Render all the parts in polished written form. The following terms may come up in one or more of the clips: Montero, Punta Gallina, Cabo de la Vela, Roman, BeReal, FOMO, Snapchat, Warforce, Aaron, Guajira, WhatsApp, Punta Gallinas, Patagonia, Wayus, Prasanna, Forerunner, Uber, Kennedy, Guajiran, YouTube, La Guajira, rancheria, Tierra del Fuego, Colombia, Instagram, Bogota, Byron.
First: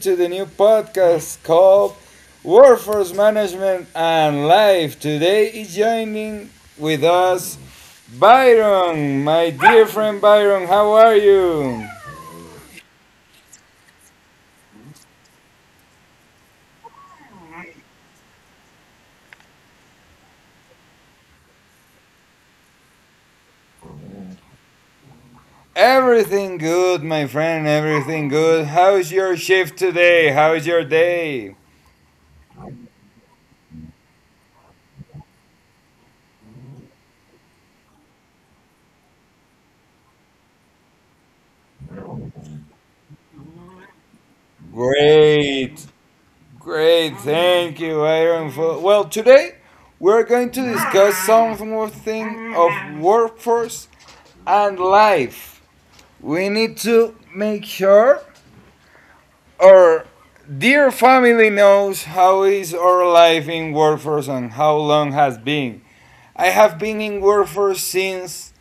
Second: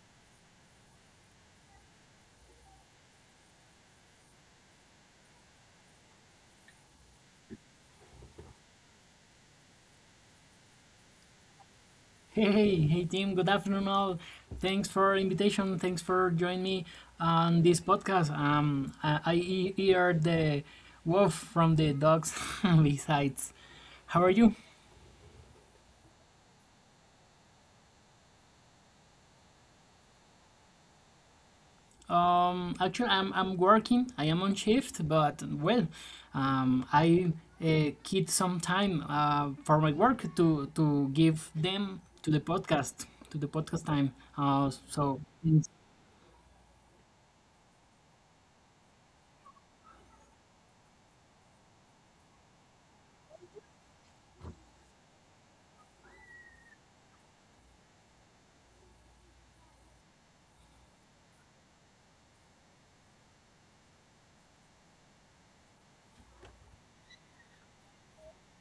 to the new podcast called Workforce Management and Life. Today is joining with us Byron, my dear friend Byron. How are you? Hey, hey, hey, team. Good afternoon, all. Thanks for invitation. Thanks for joining me on this podcast. I hear the wolf from the dogs besides. How are you? Everything good, my friend. Everything good. How's your shift today? How's your day? Actually, I'm working. I am on shift, but well, I keep some time for my work to give them to the podcast time. Great. Great, thank you, Aaron. Today we're going to discuss some more thing of workforce and life. We need to make sure our dear family knows how is our life in workforce and how long has been. I have been in workforce since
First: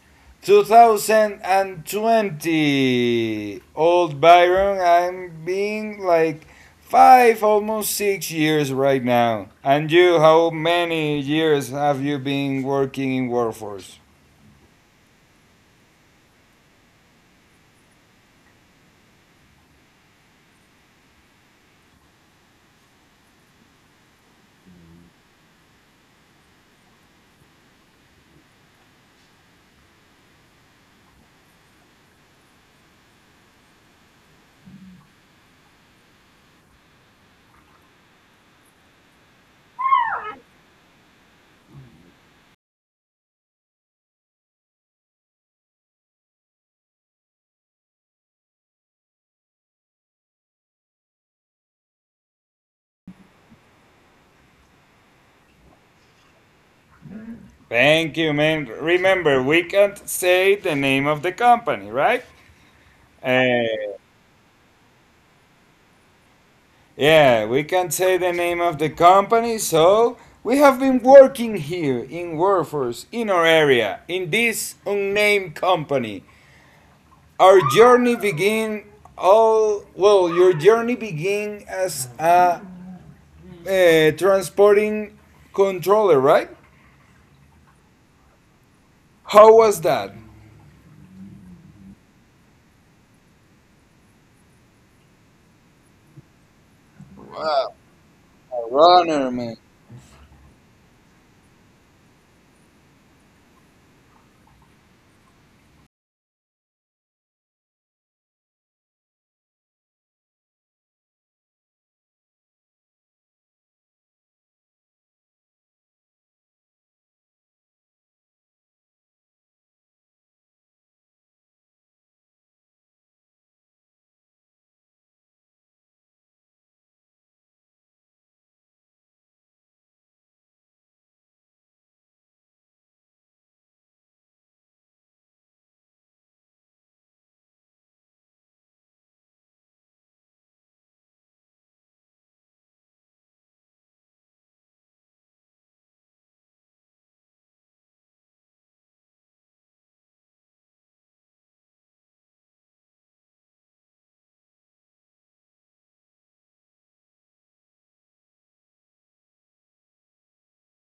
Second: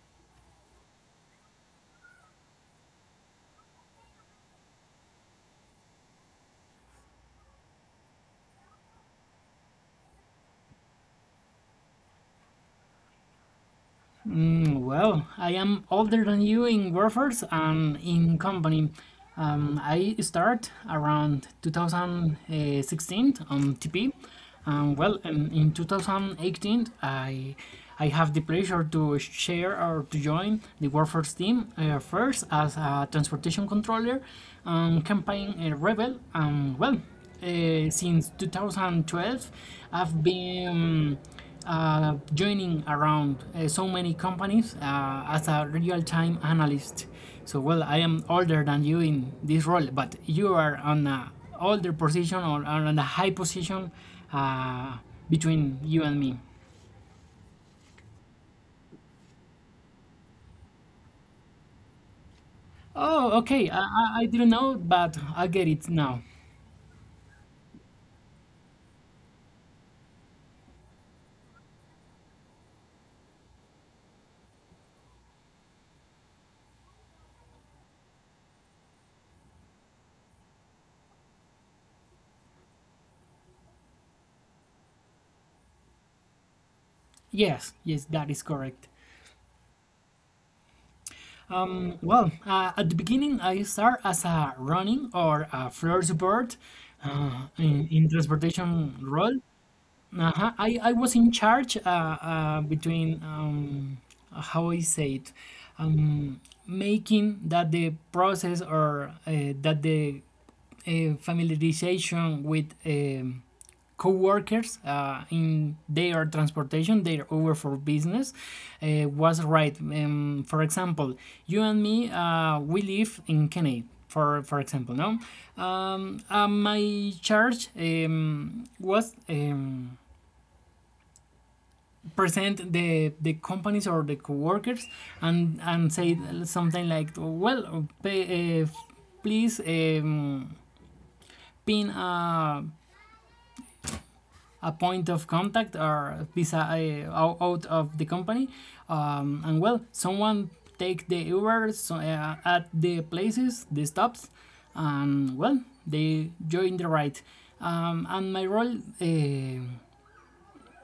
2020. Old Byron, I'm being like five, almost 6 years right now. And you, how many years have you been working in workforce? Mm, well, I am older than you in Warfors and in company. I start around 2016 on TP. And well, in 2018, I have the pleasure to share or to join the Warforce team first as a transportation controller, campaign rebel. And well, since 2012, I've been joining around so many companies as a real-time analyst. So well, I am older than you in this role, but you are on a older position or on a high position uh, between you and me. Thank you, man. Remember, we can't say the name of the company, right? Oh, okay. I, Uh, I I didn't know, but I get it now. yeah, we can't say the name of the company, so we have been working here in workforce in our area in this unnamed company. Our journey begin all well. Your journey begin as a transporting controller, right? Yes, yes, that is correct. How was that? At the beginning, I start as a running or a floor support in transportation Runner, role. man. Uh-huh. I was in charge between how I say it, um, making that the process or that the familiarization with co-workers in their transportation, their over for business, was right. For example, you and me, we live in Kennedy. For example, no, my charge was, present the companies or the coworkers and say something like, well, pay, please, pin a point of contact or visa out of the company, and well someone take the Uber. At the places, the stops, and well they join the ride. And my role uh,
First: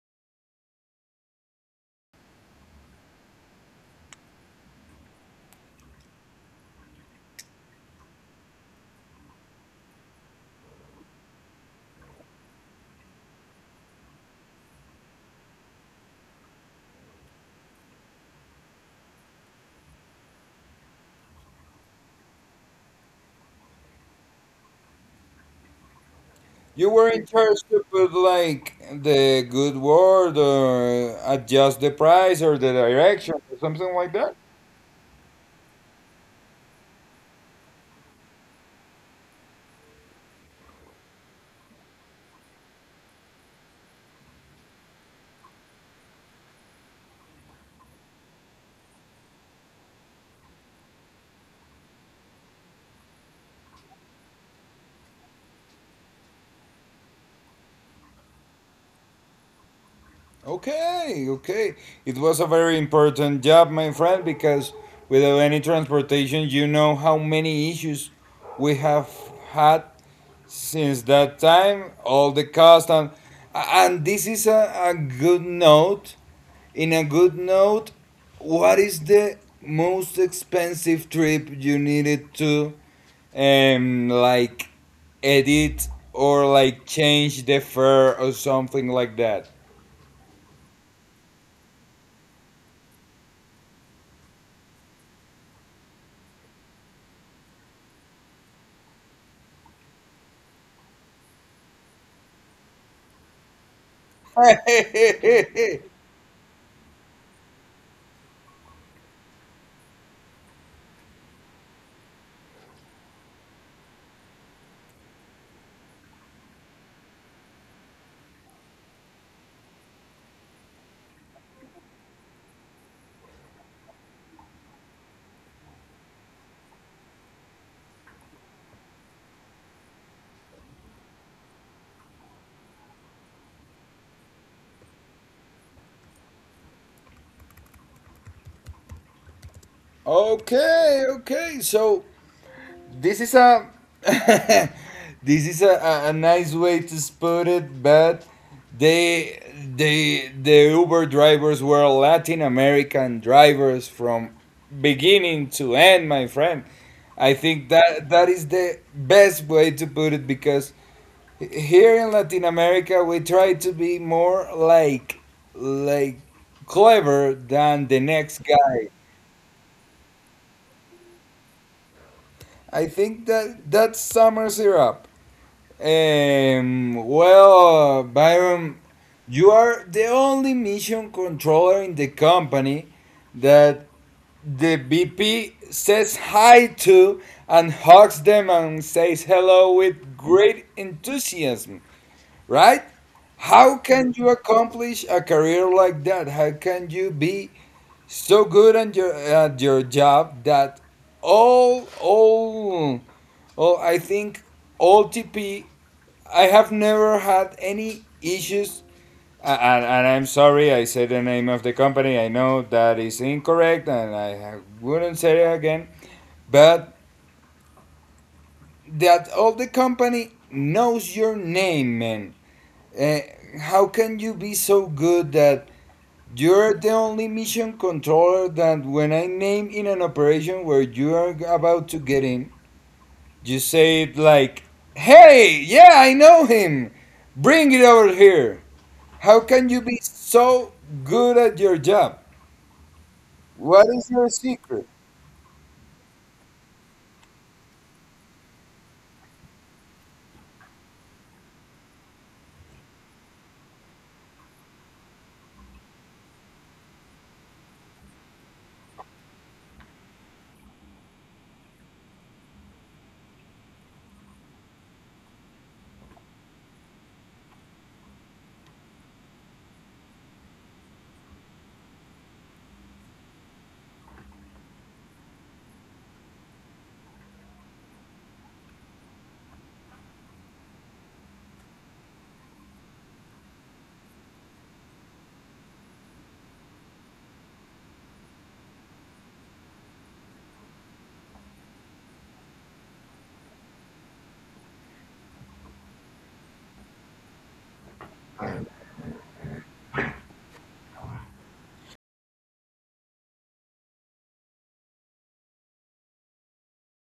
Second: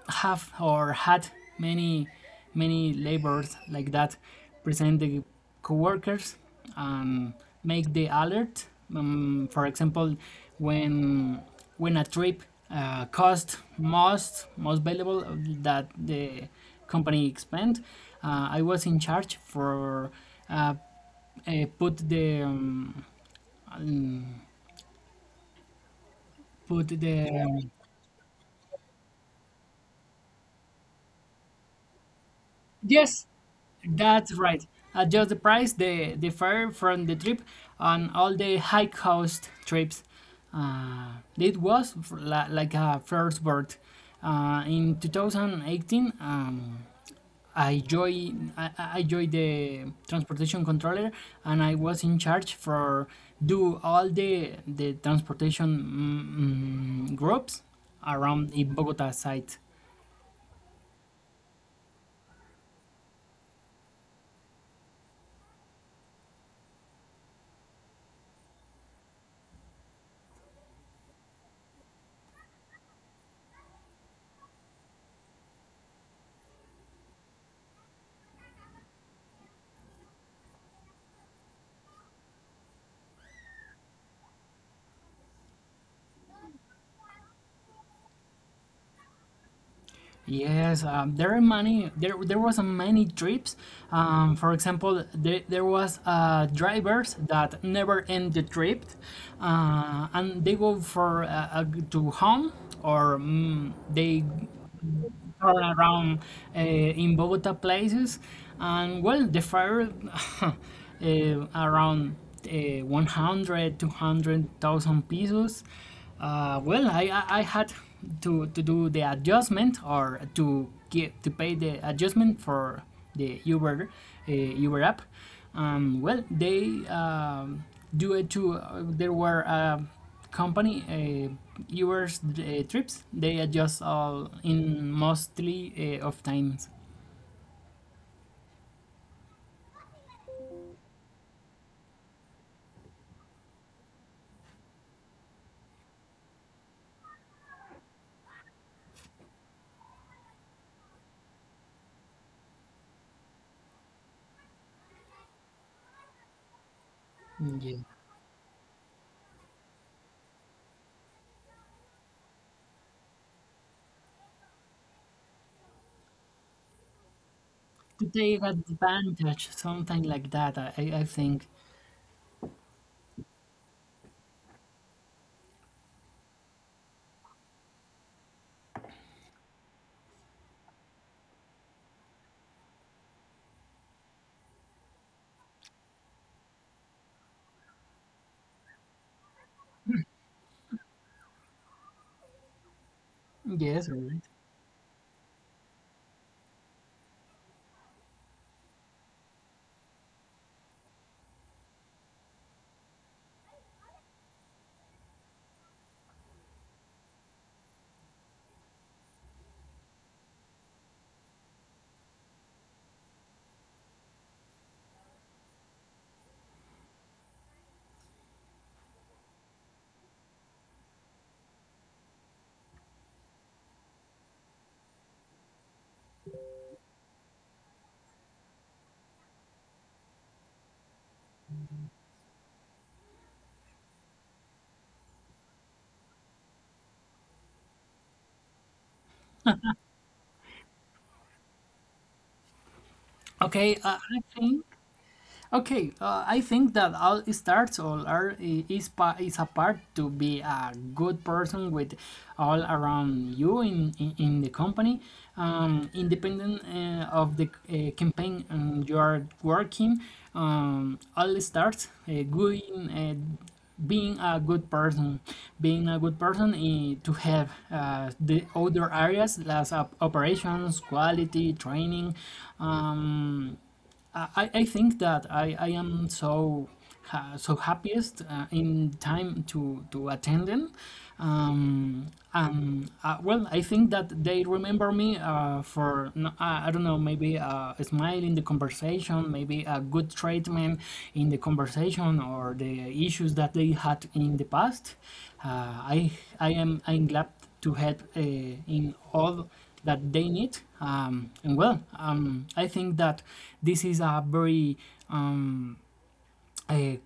have or had many many labors like that: present the coworkers and make the alert. For example, when when a trip cost most valuable that the company expend, I was in charge for, uh, put the, um, put You were in the, charge to put like the good word or adjust the price or the yes, direction or something like that. that's right. Adjust the price, the fare from the trip, and all the high cost trips. It was like a first bird. In 2018, I joined, I joined the transportation controller, and I was in charge for do all the transportation groups around in Bogota site. Okay, okay. It was a very important job, my friend, because without any transportation, you know how many issues we have had since that time, all the cost and this is a good note, in a good note, what is the most expensive trip you needed to like edit or like change the fare or something like that? Yes, there are many. There was a many trips. For example, there was drivers that never end the trip, and they go for to home, or they all Okay, around in Bogota places. And well, the fare uh, around 100, pesos. Well, I had to do the adjustment or to get to pay the adjustment for the Uber, Uber app. Well, they, do it to, there were company, yours trips they adjust all in mostly of times. okay, so this is a this is a nice way to put it, but they they the Uber drivers were Latin American drivers from beginning to end, my friend. I think Yeah, that that is the best way to put it because here in Latin America we try to be more like like clever than the to next take guy. advantage, something like that, I think. I think that that's summer syrup. Byron, you are the only mission controller in the company that the VP says hi to and hugs them and says hello with great enthusiasm, right? How Yes, all can right. you accomplish a career like that? How can you be so good at at your job that all, all, all, I think, all TP, I have never had any issues. And I'm sorry, I said the name of the company. I know that is incorrect, and I wouldn't say it again. But that all the company knows your name, man. Uh, how can you be so good that you're the only mission controller that when I name in an operation where you are about to get in, you say it like, "Hey, yeah, I know him. Bring it over here." How can you be so good at your job? okay What uh, is i your think secret? Okay, I think that all starts, all are, is a part to be a good person with all around you in the company, independent of the campaign you are working. All starts going. Being a good person, being a good person to have the other areas, as operations, quality, training, um, I think that I am so so happiest in time to attend them. Um, well, I think that they remember me for no- I don't know, maybe a smile in the conversation, maybe a good treatment in the conversation or the issues that they had in the past. Uh, I I am, I'm glad to help in all that they need. And well, I think that this is a very, um, a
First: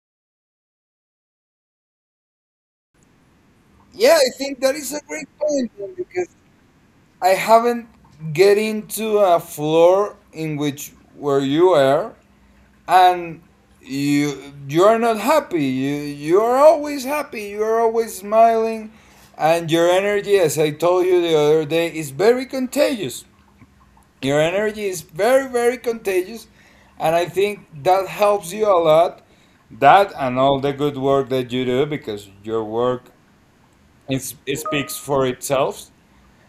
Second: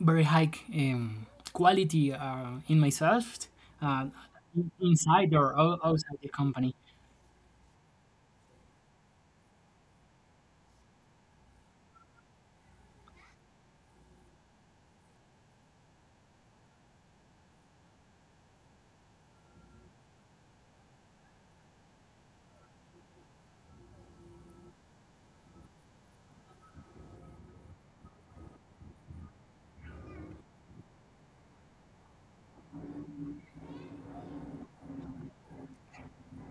very high, quality in myself, uh, Yeah, I think in- that is a great inside or point, ou- man, outside the because company. I haven't get into a floor in which where you are and you are not happy. You are always happy. You are always smiling, and your energy, as I told you the other day, is very contagious. Your energy is very, very contagious, and I think that helps you a lot. That and all the good work that you do, because your work it speaks for itself.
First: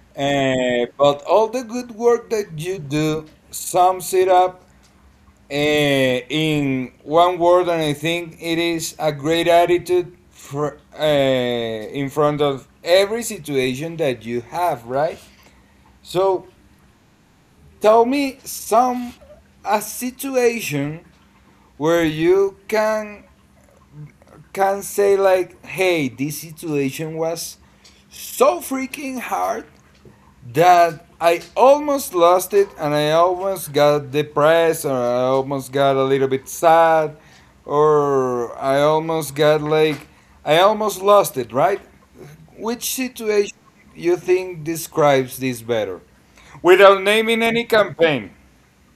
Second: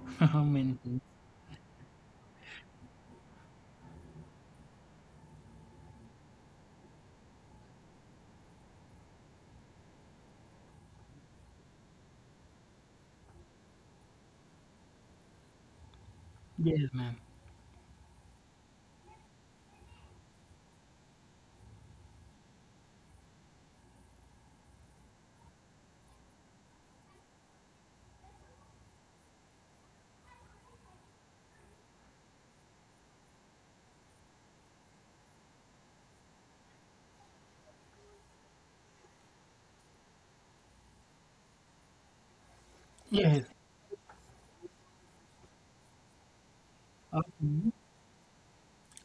How many Uh, things? but all the good work that you do sums it up in one word, and I think it is a great attitude for, in front of every situation that you have, right? So Yes, man. tell me some, a situation where you can say like, "Hey, this situation was so freaking hard that I almost lost it and I almost got depressed, or I almost got a little bit sad, or I almost got like, I almost lost it, right? Which Yes. situation you think describes this better without naming Okay, any campaign?"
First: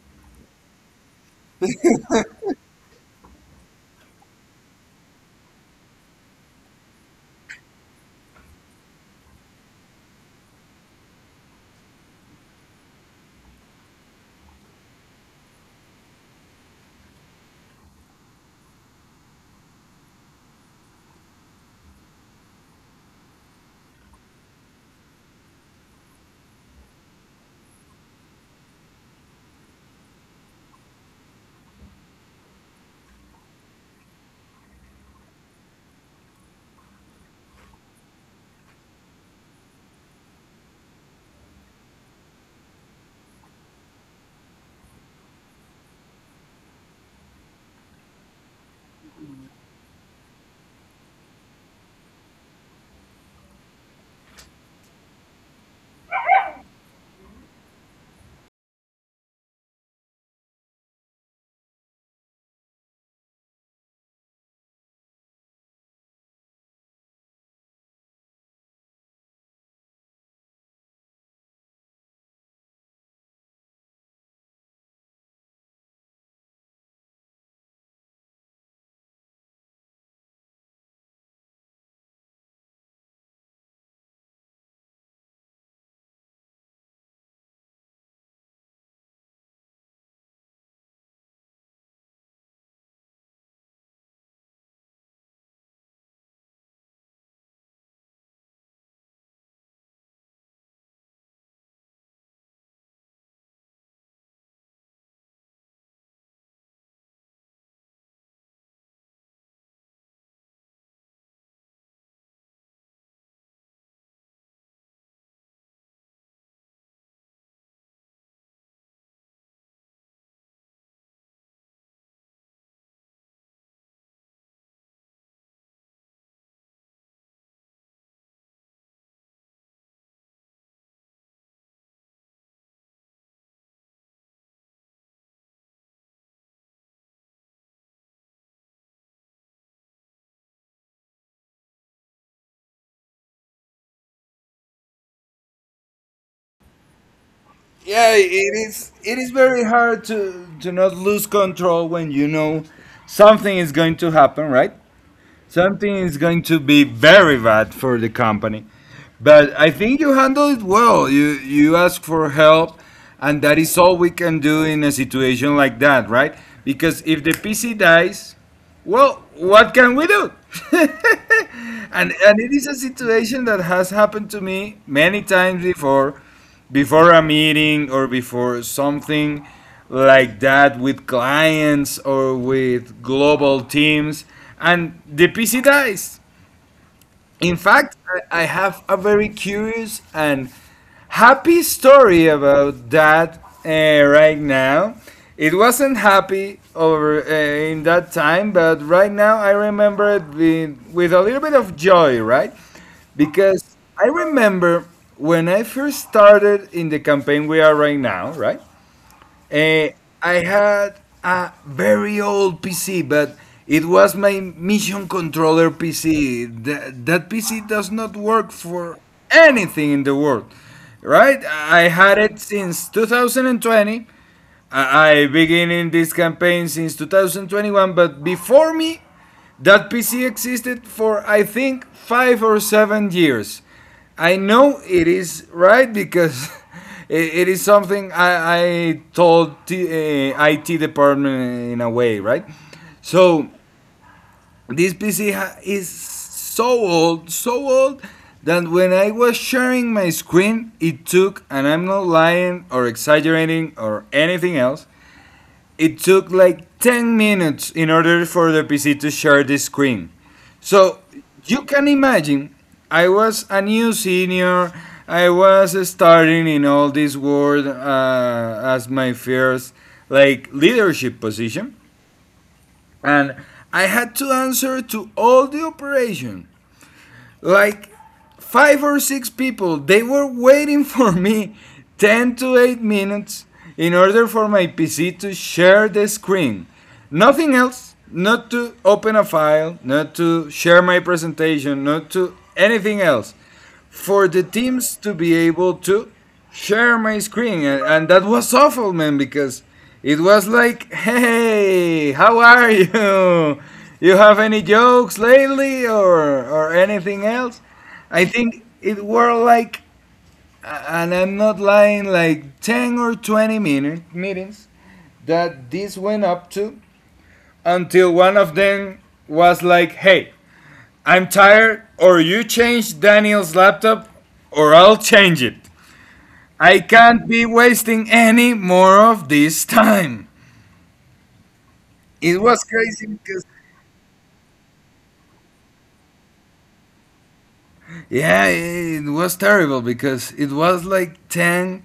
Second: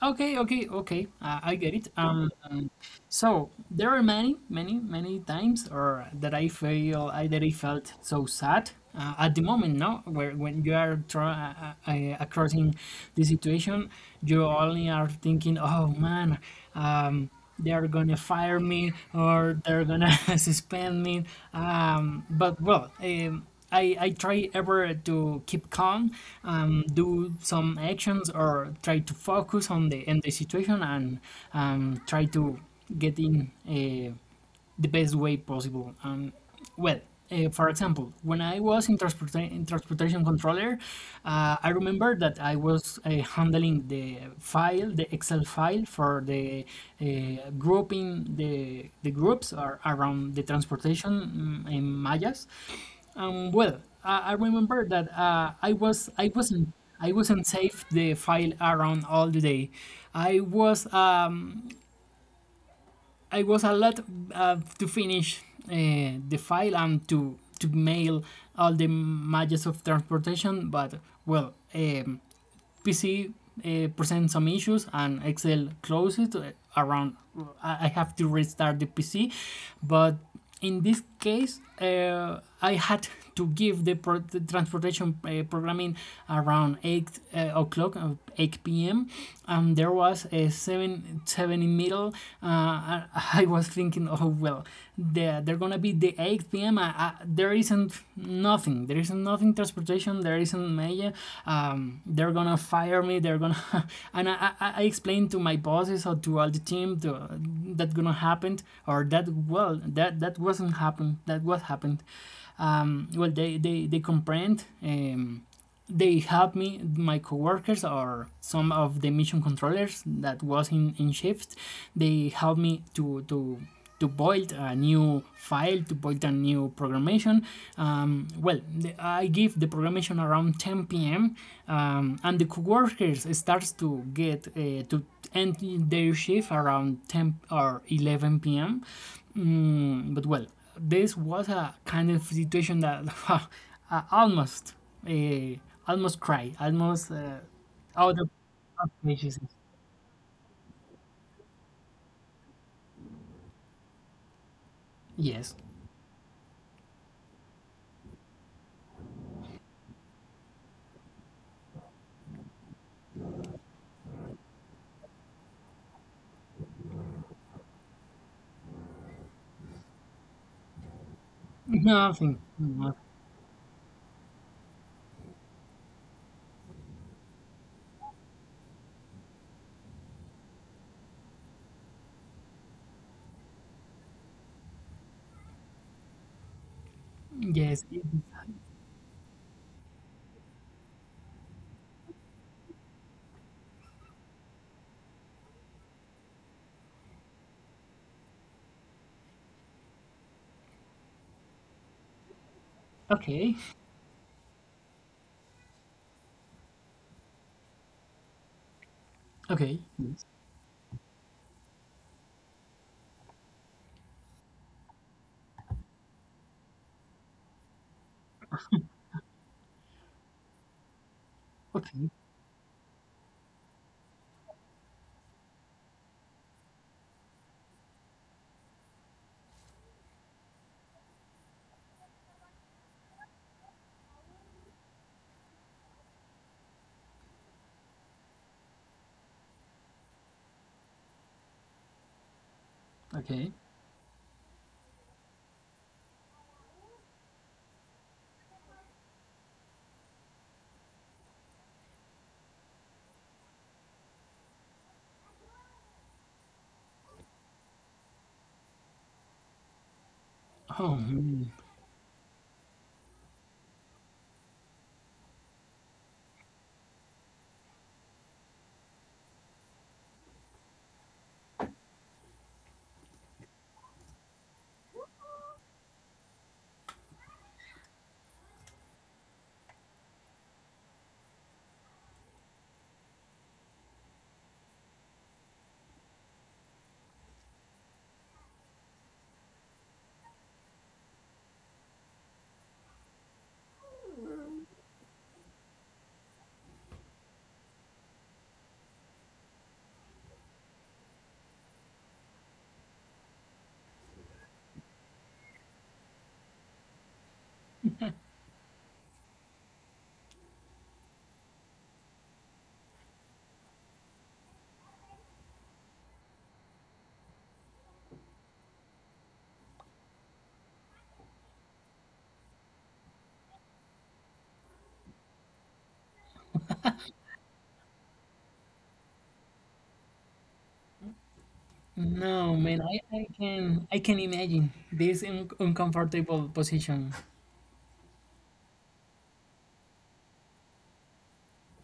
okay, I get it. So there are many, many, many times, or that I feel I that I felt so sad at the moment. No, where when you are crossing the situation, you only are thinking, "Oh man, um, they are gonna fire me, or they're gonna suspend me." But well, I try ever to keep calm, do some actions, or try to focus on the situation and try to getting the best way possible. And well, for example, when I was in, in transportation controller, I remember that I was handling the file, the Excel file for the grouping the groups are around the transportation, in Mayas. Well, I remember that I was I wasn't, safe the file around all the day. I was, I was a lot to finish uh, the file and to mail all the matches of transportation. But well, PC present some issues and Excel closes around. I have to restart the PC, but in this case, I had to give the, the transportation programming around eight o'clock, eight p.m. And there was a seven seven in middle, uh, I was thinking, oh well, they're gonna be the 8 p.m. There isn't nothing. There isn't nothing transportation. There isn't media. They're gonna fire me. They're gonna and I explained to my bosses or to all the team that gonna happen or that well that that wasn't happen. That was happened. Well they comprehend. They have me my coworkers or some of the mission controllers that was in shift, they help me to build a new file, to build a new programmation. Well I give the programmation around 10 p.m. And the coworkers starts to get to end their shift around 10 or 11 p.m. But well, this was a kind of situation that I almost, uh, almost cried, almost Yeah, out it of is. It is patience. very hard to not lose control when you know something is going to happen, right? Yes, Something is going to be very bad for the company, but I think you handle it well. You ask for help, and that is all we can do in a situation like that, right? Because if the PC dies, well, what can we do? And nothing. it is a No- situation that has happened to me many times before, before a meeting or before something like that with clients or with global teams, and the PC dies. In Yes, fact, it- I have a very curious and happy story about that right now. It wasn't happy over in that time, but right now I remember it with a little bit of joy, right? Okay. Because I remember when I first started in the campaign we are right now, right? Okay. Eh, I had a very old PC, but it was my mission controller PC. That PC does not work for anything in the world, right? I Okay. had it since 2020. I began in this campaign since 2021, but before me, that PC existed for I think 5 or 7 years. I know it is right because it is something I told IT department in a way, right? So Okay. this is so old that when I was sharing my screen, it took, and I'm not lying or exaggerating or anything else, it took like 10 minutes in order for the PC to share the screen. So Oh man. you can imagine, I was a new senior, I was starting in all this world as my first like leadership position, and I had to answer to all the operation like five or six people. They were waiting for me 10 to 8 minutes in order for my PC to share the screen. Nothing else, not to open a file, not to share my presentation, not to anything else for the teams to be able to share my screen. And that was awful, man, because it was like, hey, how are you? You have any jokes lately, or anything else? I think it were like, and I'm not lying, like 10 or 20-minute meetings that this went up to, until one of them was like, hey, I'm tired, or you change Daniel's laptop, or I'll change it. I can't be wasting any more of this time. It No was man, crazy because, I can imagine this uncomfortable position. yeah, it was terrible because it was like 10,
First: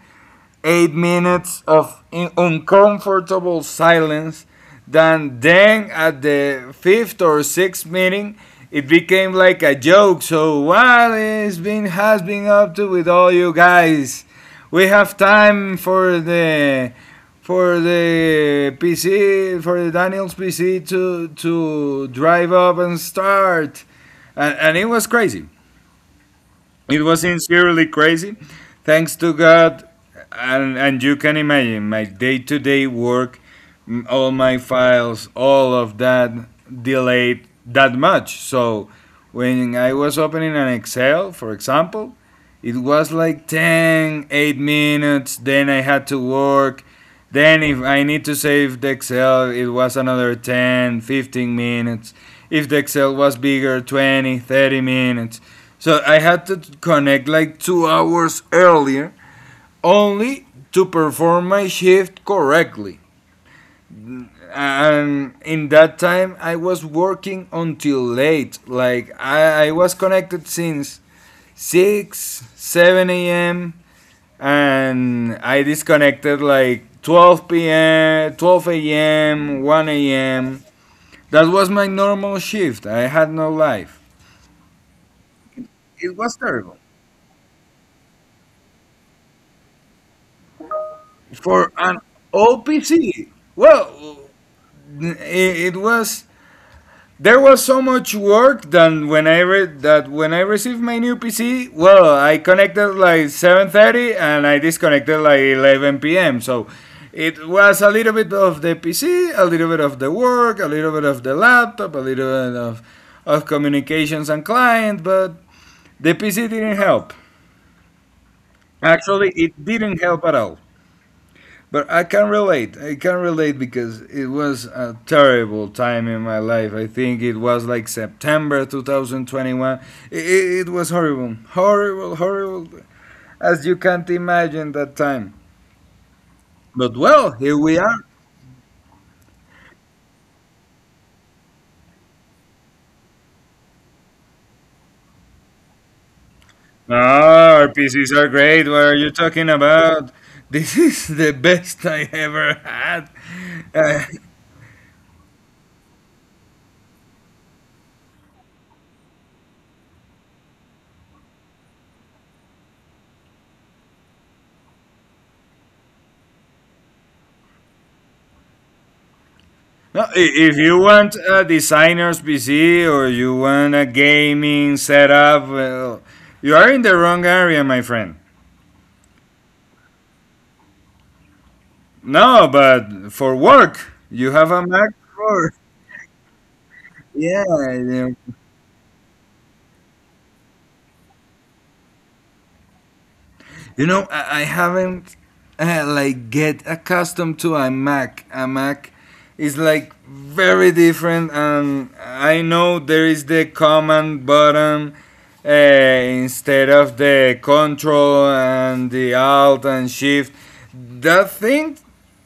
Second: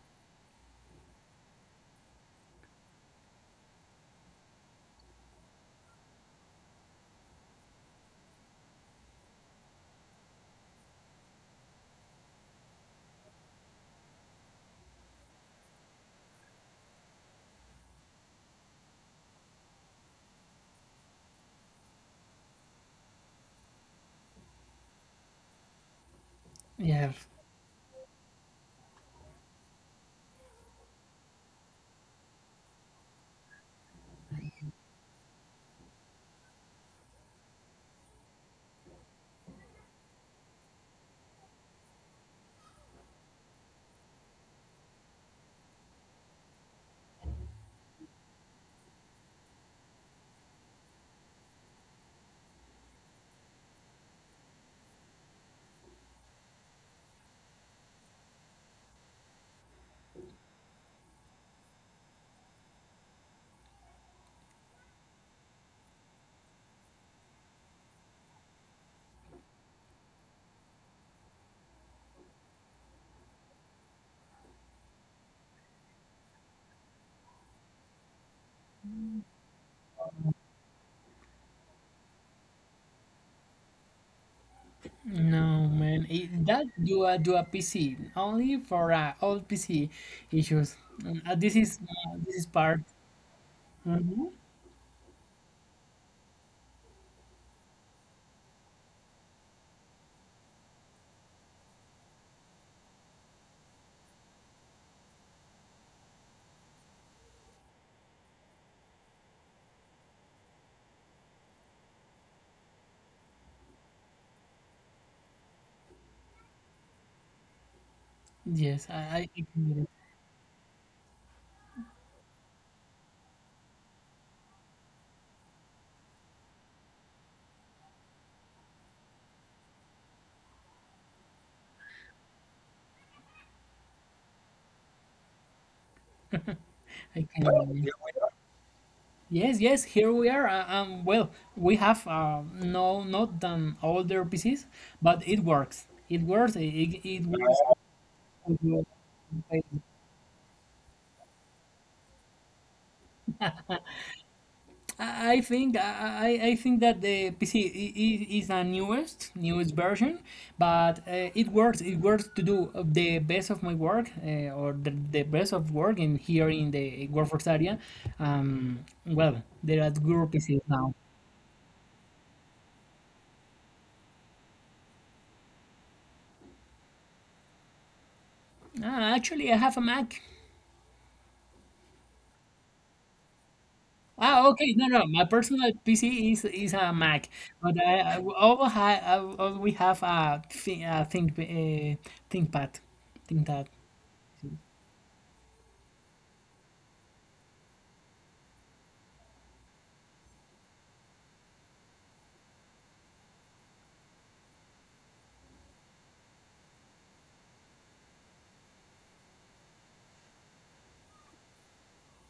8 minutes of uncomfortable silence. Then at the fifth or sixth meeting, it became like a joke. So, what is been, has been up to with all you guys? We have time for the for the PC for the Daniel's PC to drive up and start, and it was crazy. It Yeah. was sincerely crazy. Thanks to God, and you can imagine my day to day work, all my files, all of that delayed that much. So when I was opening an Excel, for example, it was like 10, 8 minutes, then I had to work. Then, if I need to save the Excel, it was another 10, 15 minutes. If the Excel was bigger, 20, 30 minutes. So I had to connect like 2 hours earlier only to perform my shift correctly. And in that time, I was working until late. Like, I was connected since 6, 7 a.m, and I disconnected like 12 p.m., 12 a.m., 1 a.m. That was my normal shift. I had no life. No man, It was it, that terrible do a PC only for old PC issues. This for is, an this is part. OPC. Well, Mhm. It was, there was so much work done when I read that, when I received my new PC. Well, I connected like 7:30 and I disconnected like 11 p.m. So it was a little bit of the PC, a little bit of the work, a little bit of the laptop, a little bit of communications and client, but the PC didn't help. Yes, I Actually, can it get it. didn't help at all. But I can relate. I can relate because it was a terrible time in my life. I think it was like September 2021. It was horrible. Horrible, horrible. As you can't imagine that time. But I well, can, here well, get we it. Here are. we are. Yes, yes, here we are. Well, we have no not than older PCs, but it works. It works. It, Ah, our PCs are it great. What are you talking works. about? This is the best I ever had. Uh, I I think I, I think that the PC is the newest newest version, but it works. It works to do of the best of my work, the best of work in here in the workforce area. Well, there are No, Google PCs if you now. want a designer's PC or you want a gaming setup, well, you are in the wrong area, my friend. Ah, actually, I have a Mac. No, but for work, you Ah, have a okay. No, Mac no. My for personal PC is a Mac, yeah, but I all, ha, I all we have a, ThinkPad, ThinkPad. you know, I haven't like get accustomed to a Mac. A Mac is like very different, and I know there is the command button instead of the control and the alt and shift. That thing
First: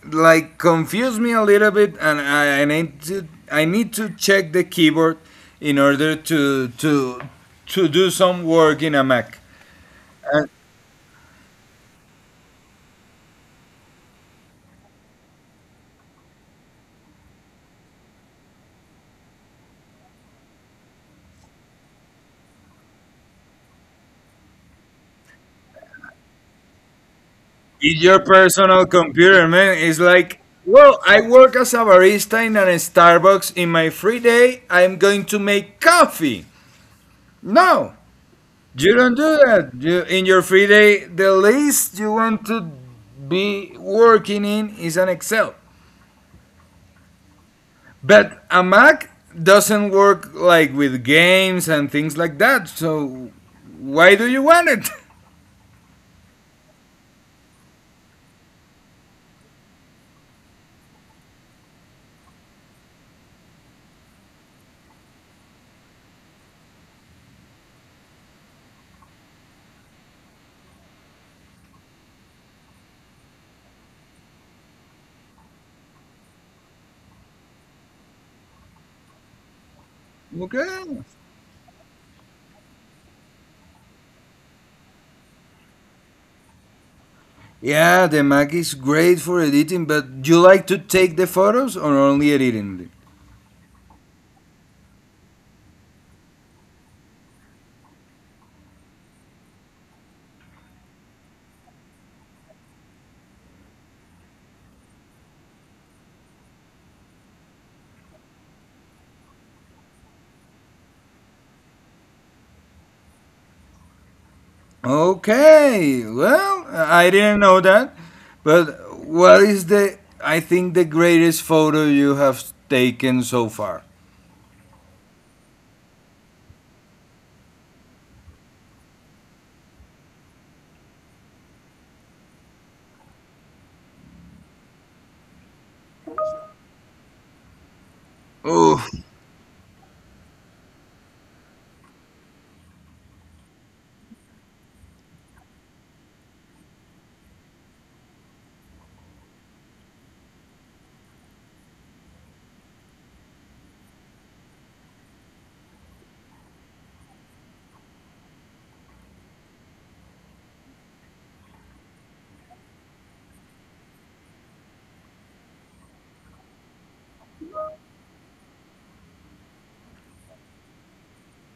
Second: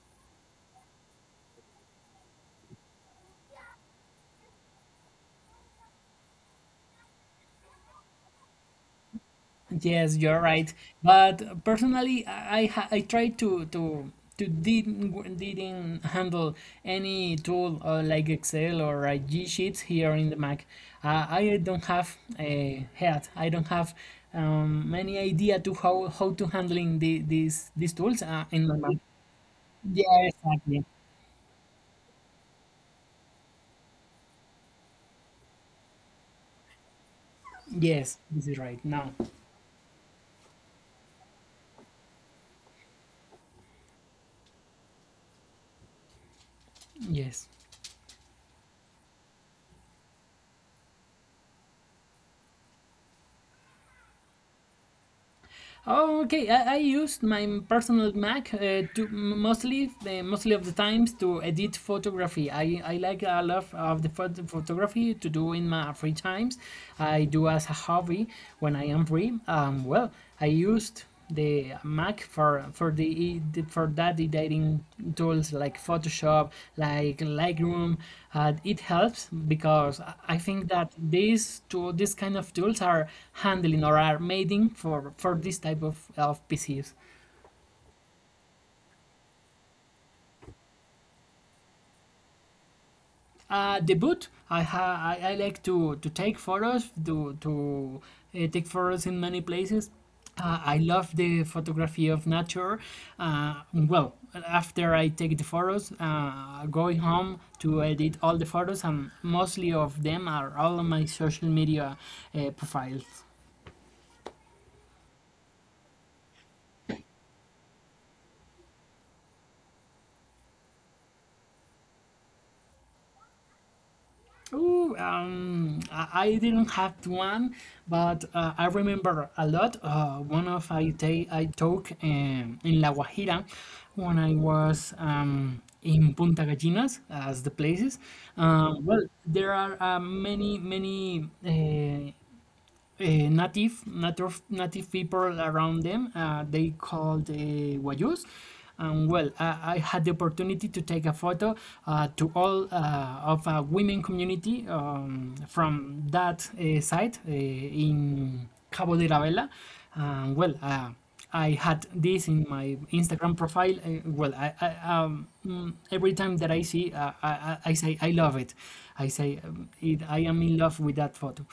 like confused me a little bit, and I need to check the keyboard in order to to do some work in a Mac. Yes, you're right. But personally, I try to to didn't handle any tool like Excel or G Sheets here in the Mac. I don't have a head. I don't have, any idea to how to handling the, these It's your tools in my personal Mac. computer, man. It's Yeah, like, exactly. well, I work as a barista in a Starbucks. In my free day, I'm going to make coffee. No, Yes, this is right you now. don't do that. You, in your free day, the least you want to be working in is an Excel. Yes. But a Mac doesn't work like with games and things like that. So why do you want it? Oh, okay. I used my personal Mac to mostly of the times to edit photography. I like a lot of the photography to do in my free times. I do as a hobby when I am free. Well, I used the Mac for the for that editing tools like Photoshop, like Lightroom. It helps because I think that Okay. these two, these kind of tools are handling or are making for this type of PCs. Yeah, the Mac is great for editing, but do you like to take the photos or only editing them? The boot. I I like to take photos to take photos in many places. I love the photography of nature. Well, after I take the photos, going home to edit all the photos, and mostly of them are all on my social media profiles. Okay, well, I didn't know that, but what is the, I think, the greatest photo you have taken so far? Ooh, I didn't have one, but I remember a lot. One of I took in La Guajira when I was in Punta Gallinas, as the places. Oof. Um, well, there are many native people around them. They called Wayus. And well, I had the opportunity to take a photo to all of a women community from that site in Cabo de la Vela. And I had this in my Instagram profile. I every time that I see, I say I love it. I say I am in love with that photo.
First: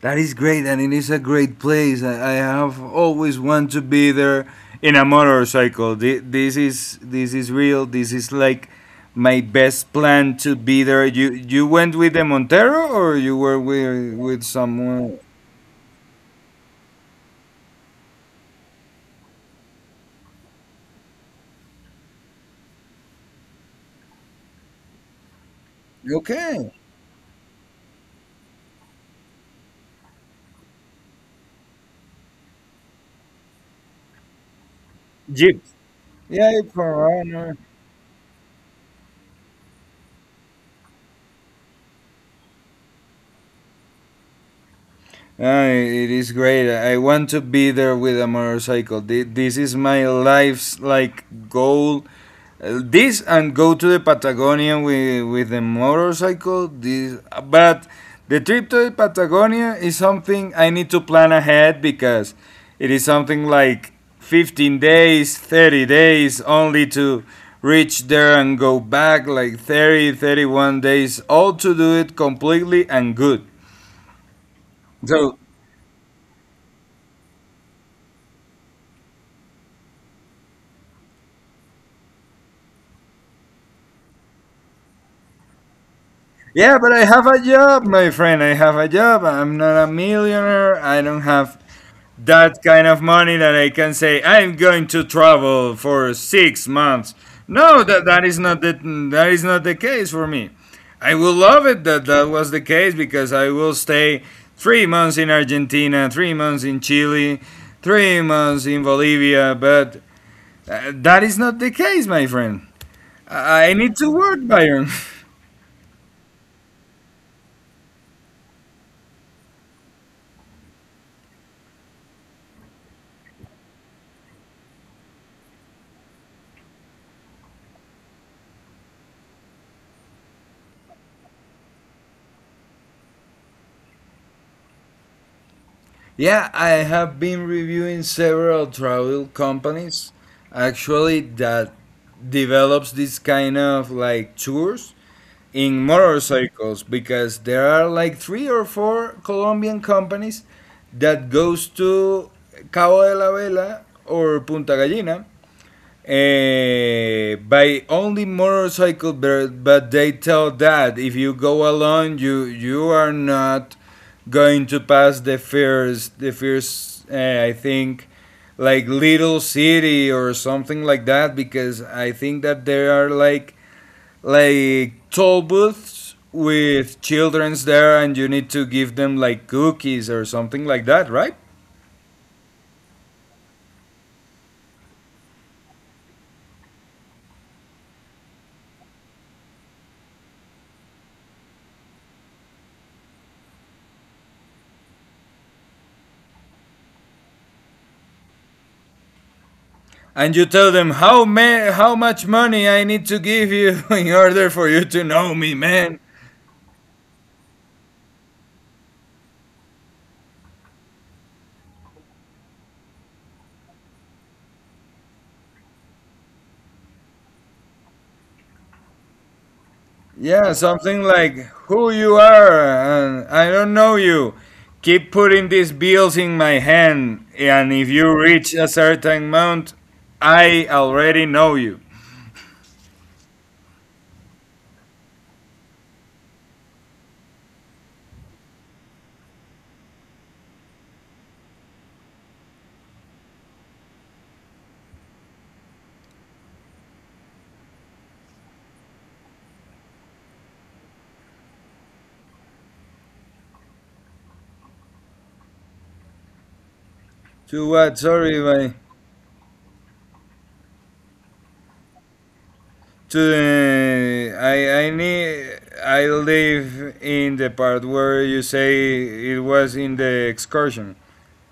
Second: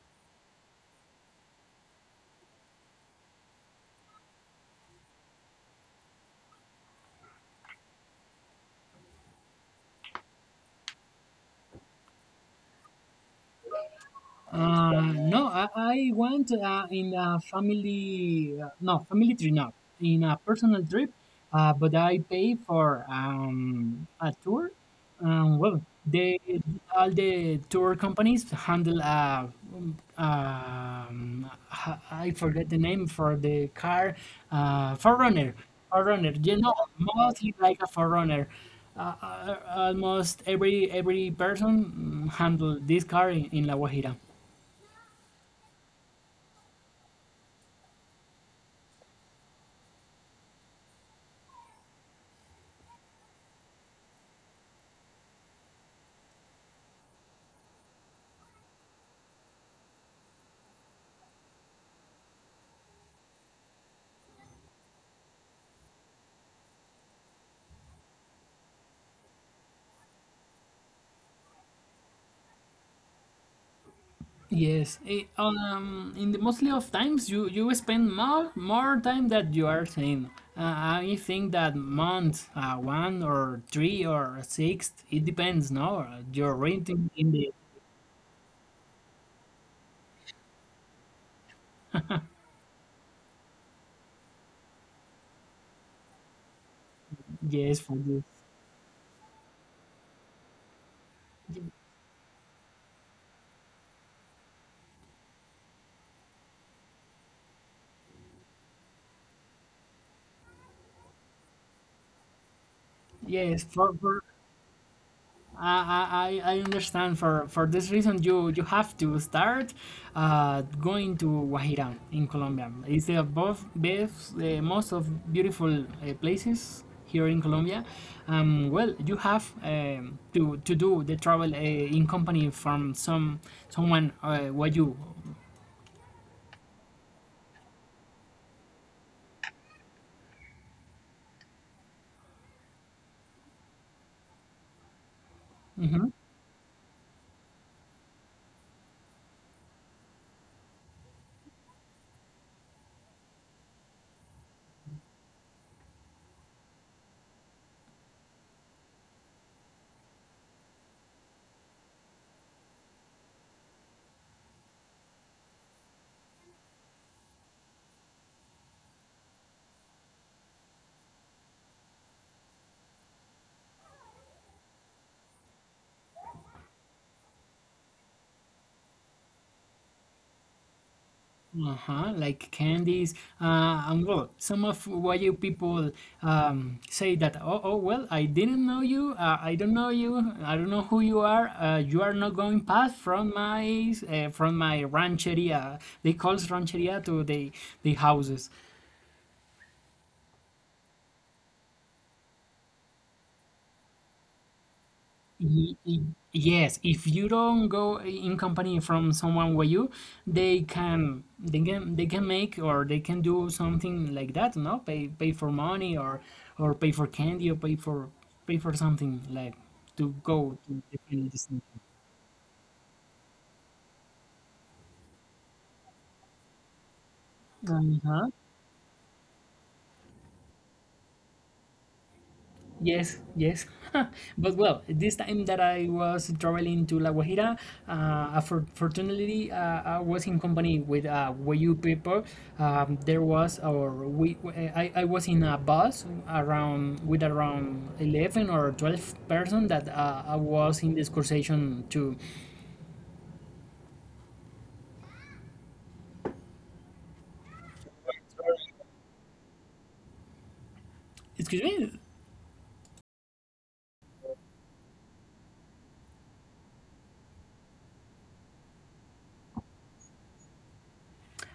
That is great, and it is a great place. I have always wanted to be there in a motorcycle. This is real. This is like my best plan to be there. You went with the Montero, or you were with someone? No, I went in a family, no, family trip, not in a personal trip, but I pay for a tour. Well, they Okay. All the tour companies handle I forget the name for the car, Jeep. Forerunner, Forerunner. Yeah, You know, Corona. mostly like a Forerunner. Almost every person handle this car in La Guajira. It is great. I want to be there with a motorcycle. This is my life's like goal. This and go to the Patagonia with the motorcycle. This, but the trip to the Patagonia is something I need to plan ahead because it is something like 15 days, 30 days only to reach there and go back like 30, 31 days all to do it completely and good. Yes, eh, So in the mostly of times you spend more time that you are saying. Uh, I think that month, one or three or six, it depends. No, uh, you're yeah, but I renting have a in the job, my friend. I have a job. I'm not a millionaire. I don't have that kind of money that I can say I'm going to travel for 6 months. No, yes for this. That is not the case for me. I would love it that that was the case because I will stay 3 months in Argentina, 3 months in Chile, 3 months in Bolivia, but that is not the case, my friend. Yes, I need to for work, Byron. I understand for this reason, you have to start going to Guajiran in Colombia. It's the both best, the most of beautiful places here in Colombia. You have to do the travel in company from some someone what you. Yeah, I have been reviewing several travel companies actually that develops this kind of like tours in Mhm. motorcycles because there are like 3 or 4 Colombian companies that goes to Cabo de la Vela or Punta Gallina, eh, by only motorcycle, but, they tell that if you go alone, you are not going to pass the first I think like little city or something like that because I think that there are like toll booths with childrens there and you need to give them like cookies or something like that, right? Uh-huh, like candies. Some of what you people say that, oh, oh, well, I didn't know you. I don't know you. I don't know who you are. You are not going past from my rancheria. They calls rancheria to the houses. And you tell them how much money I need to give you in order for you to know me, Y- man. y- Yes, if you don't go in company from someone with you, they can make or they can do something like that, no? Pay for money or pay for candy or pay for pay for something like to Yeah, go to something different like destination. who you are and I don't know you. Keep putting these bills in my hand, and if you Uh-huh. reach a certain amount, I already know you. Yes, yes. But well, this time that I was traveling to La Guajira, fortunately, I was in company with Wayu people. There was, or we, I was in a bus around with around 11 or 12 person that I was in this conversation to, To what? Sorry, my. excuse me. To the, I need I live in the part where you say it was in the excursion.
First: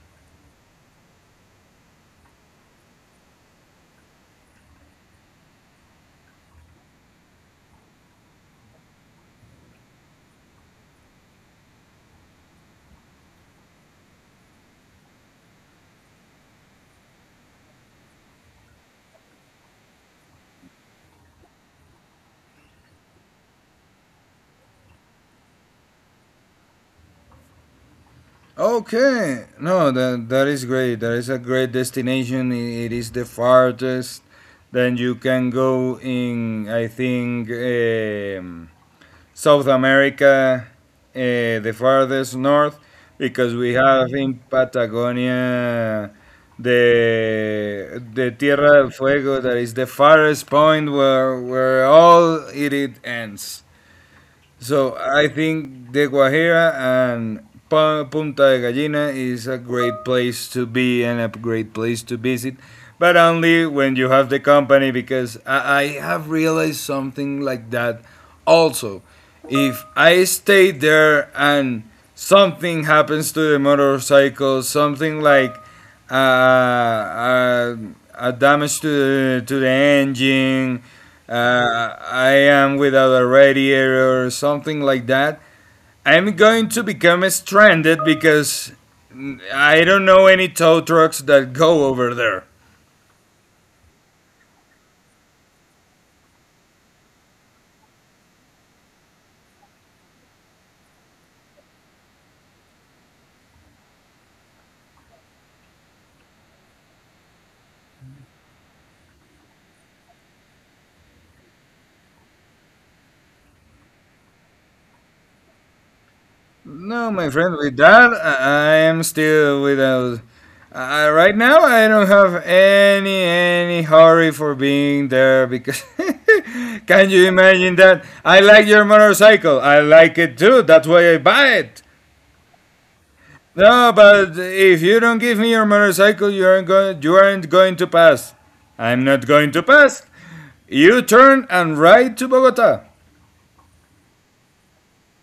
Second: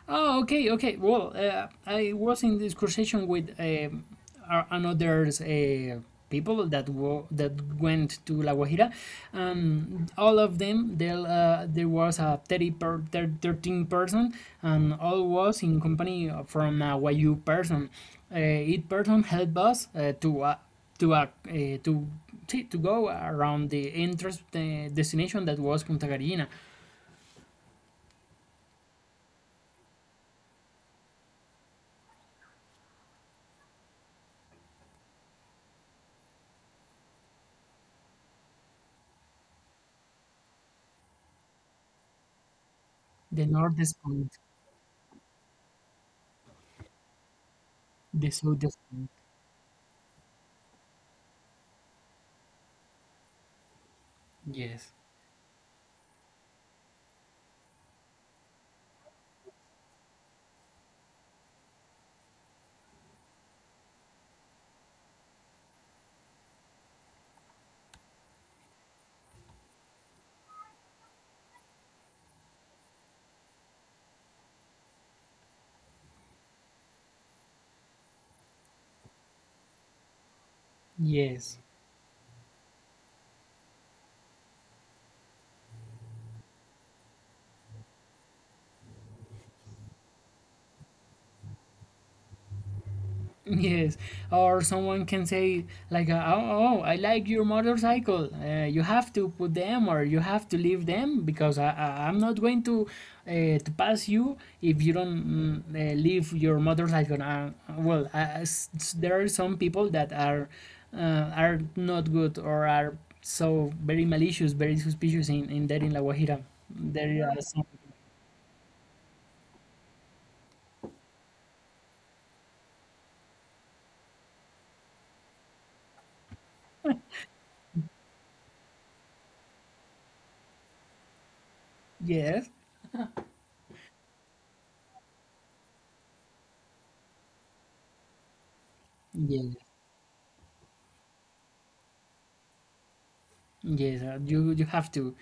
Oh, okay, okay. Well, I was in this conversation with another people that went to La Guajira. All of them, there was a 13 person, and all was in company from a YU person. Each person helped us to to see, to go around the interest the destination that was Punta Gallina, Okay, no, that is great. That is a great destination. It is the farthest that you can go in, I think, South America, the farthest north, the because we northest have point, in Patagonia the the Tierra southest del point. Fuego. That is the farthest point where all it, it ends. Yes. So I think the Guajira and Punta de Gallina is a great place to be and a great place to visit, but only when you have the company because I have realized something like that also. If I stay there and something happens to the motorcycle, something like uh, uh, damage to the engine. Yes, I am without a radiator or something like that. I'm going to become stranded because I don't know any tow trucks that go over there. yes. Or someone can say like, "Oh, oh, I like your motorcycle. You have to put them, or you have to leave them, because I'm not going to pass you if you don't leave your motorcycle." There are some people that are not good or are so very malicious, very suspicious in there in La Guajira. No, There my are friend, some. with that, I am still without. Right now, I don't have any hurry for being there because can you imagine that? I like your motorcycle. I like it too. That's why I buy it. Yes. No, but if you don't give me your motorcycle, you aren't going. You aren't going to pass. I'm not going to pass. You turn and ride to Bogota. Yes, you have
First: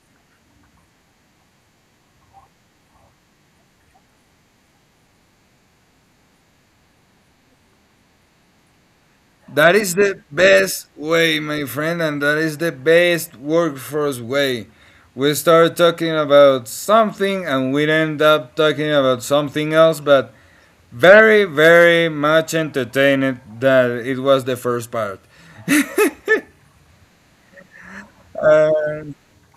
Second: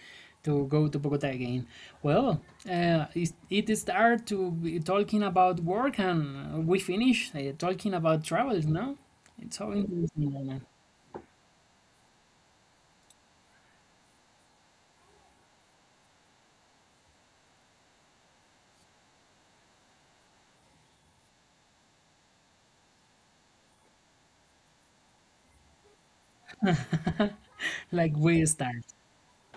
to go to Bogota again. Well, it start to be talking about work and we finish talking about travel. No, it's so That is the interesting, Roman. best way, my friend, and that is the best workforce way. We start talking about something and we end up talking about something else, but very, very much entertained that it was the first part. Like we start. Uh,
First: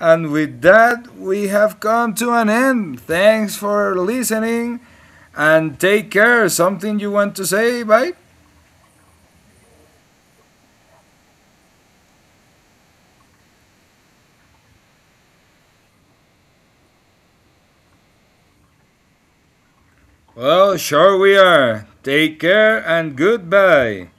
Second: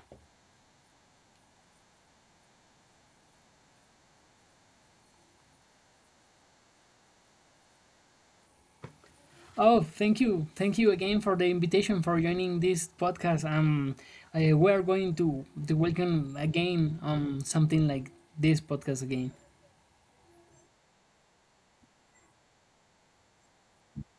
and with that, we have come to an end. Thanks for listening and take care. Something you want to say, bye? Oh, thank you again for the invitation for joining this podcast. We are going to welcome again something like this podcast again. Well, sure we are. Take care and goodbye.